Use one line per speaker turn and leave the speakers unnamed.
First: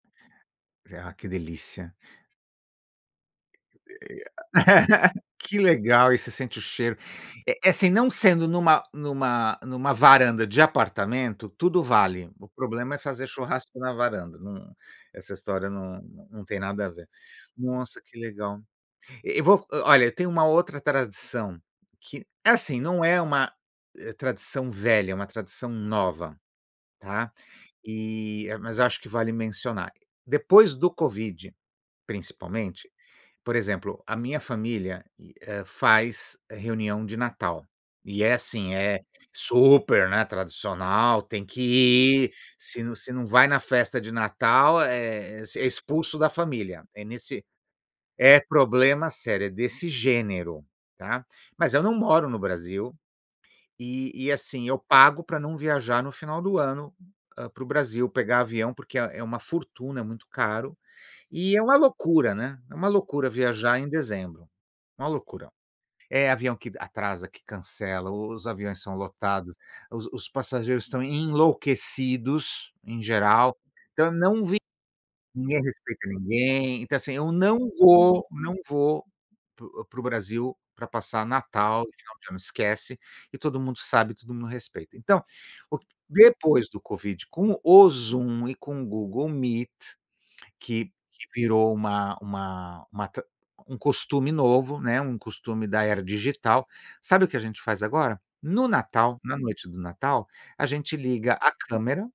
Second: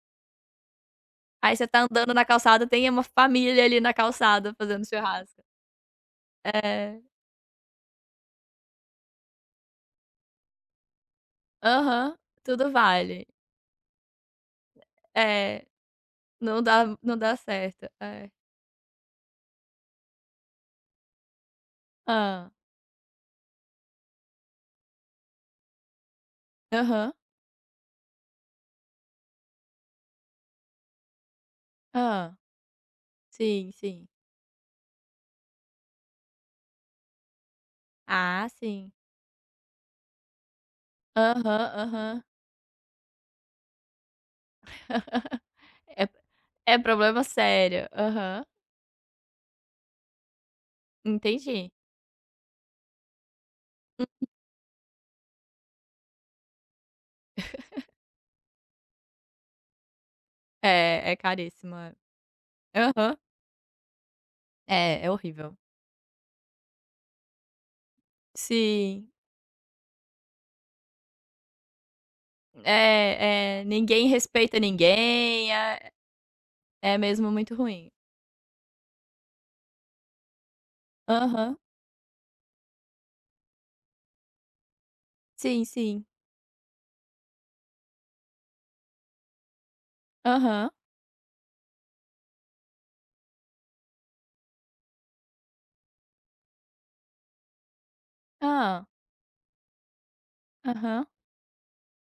Ah, que
Aí você está
delícia.
andando na calçada tem uma família ali na calçada fazendo churrasco.
Que legal e você sente o cheiro.
É.
É assim, não sendo em uma em uma em uma varanda de apartamento tudo
Aham,
vale, o
tudo
problema é
vale.
fazer churrasco na varanda, não, essa
É,
história não não tem
não dá
nada a ver.
não dá certo,
Nossa, que
é.
legal. E vo olha, eu tenho uma outra tradição, que
Hã.
é assim não é uma tradição velha, é uma tradição nova,
Aham.
tá? E mas acho que vale mencionar. Depois do covid,
Hã,
principalmente, por
sim,
exemplo,
sim.
a minha família, eh, faz reunião de Natal, e é
Ah,
assim,
sim.
é super, né, tradicional, tem
Aham,
que
aham.
ir, se não se não vai na festa de Natal, é
É
expulso da
é
família. É
problema
nesse
sério.
é
Aham.
problema sério, é desse gênero, está?
Entendi.
Mas eu não moro no Brasil e e assim eu pago para não viajar no final do ano para o Brasil pegar avião, porque é uma fortuna, é muito caro.
É, é
E é uma
caríssima,
loucura, né. É
é.
uma
Aham.
loucura viajar em dezembro,
É,
uma
é
loucura.
horrível.
É avião que atrasa, que cancela, o os aviões são
Sim.
lotados, os os passageiros estão enlouquecidos em geral,
É. É ninguém
então eu não vi
respeita ninguém,
ninguém respeita ninguém, então
é
assim,
mesmo muito
não
ruim.
vou, não vou para o para o Brasil para passar
Aham.
Natal, final de ano esquece, e todo mundo sabe, todo mundo respeita. Então,
Sim,
o que
sim.
depois do Covid com o Zoom e com o Google Meet,
Aham.
que virou uma uma uma tr um costume novo, um costume da era digital. Sabe o que a gente faz agora? No
Hã.
Natal, na noite do Natal, a gente
Aham.
liga a câmera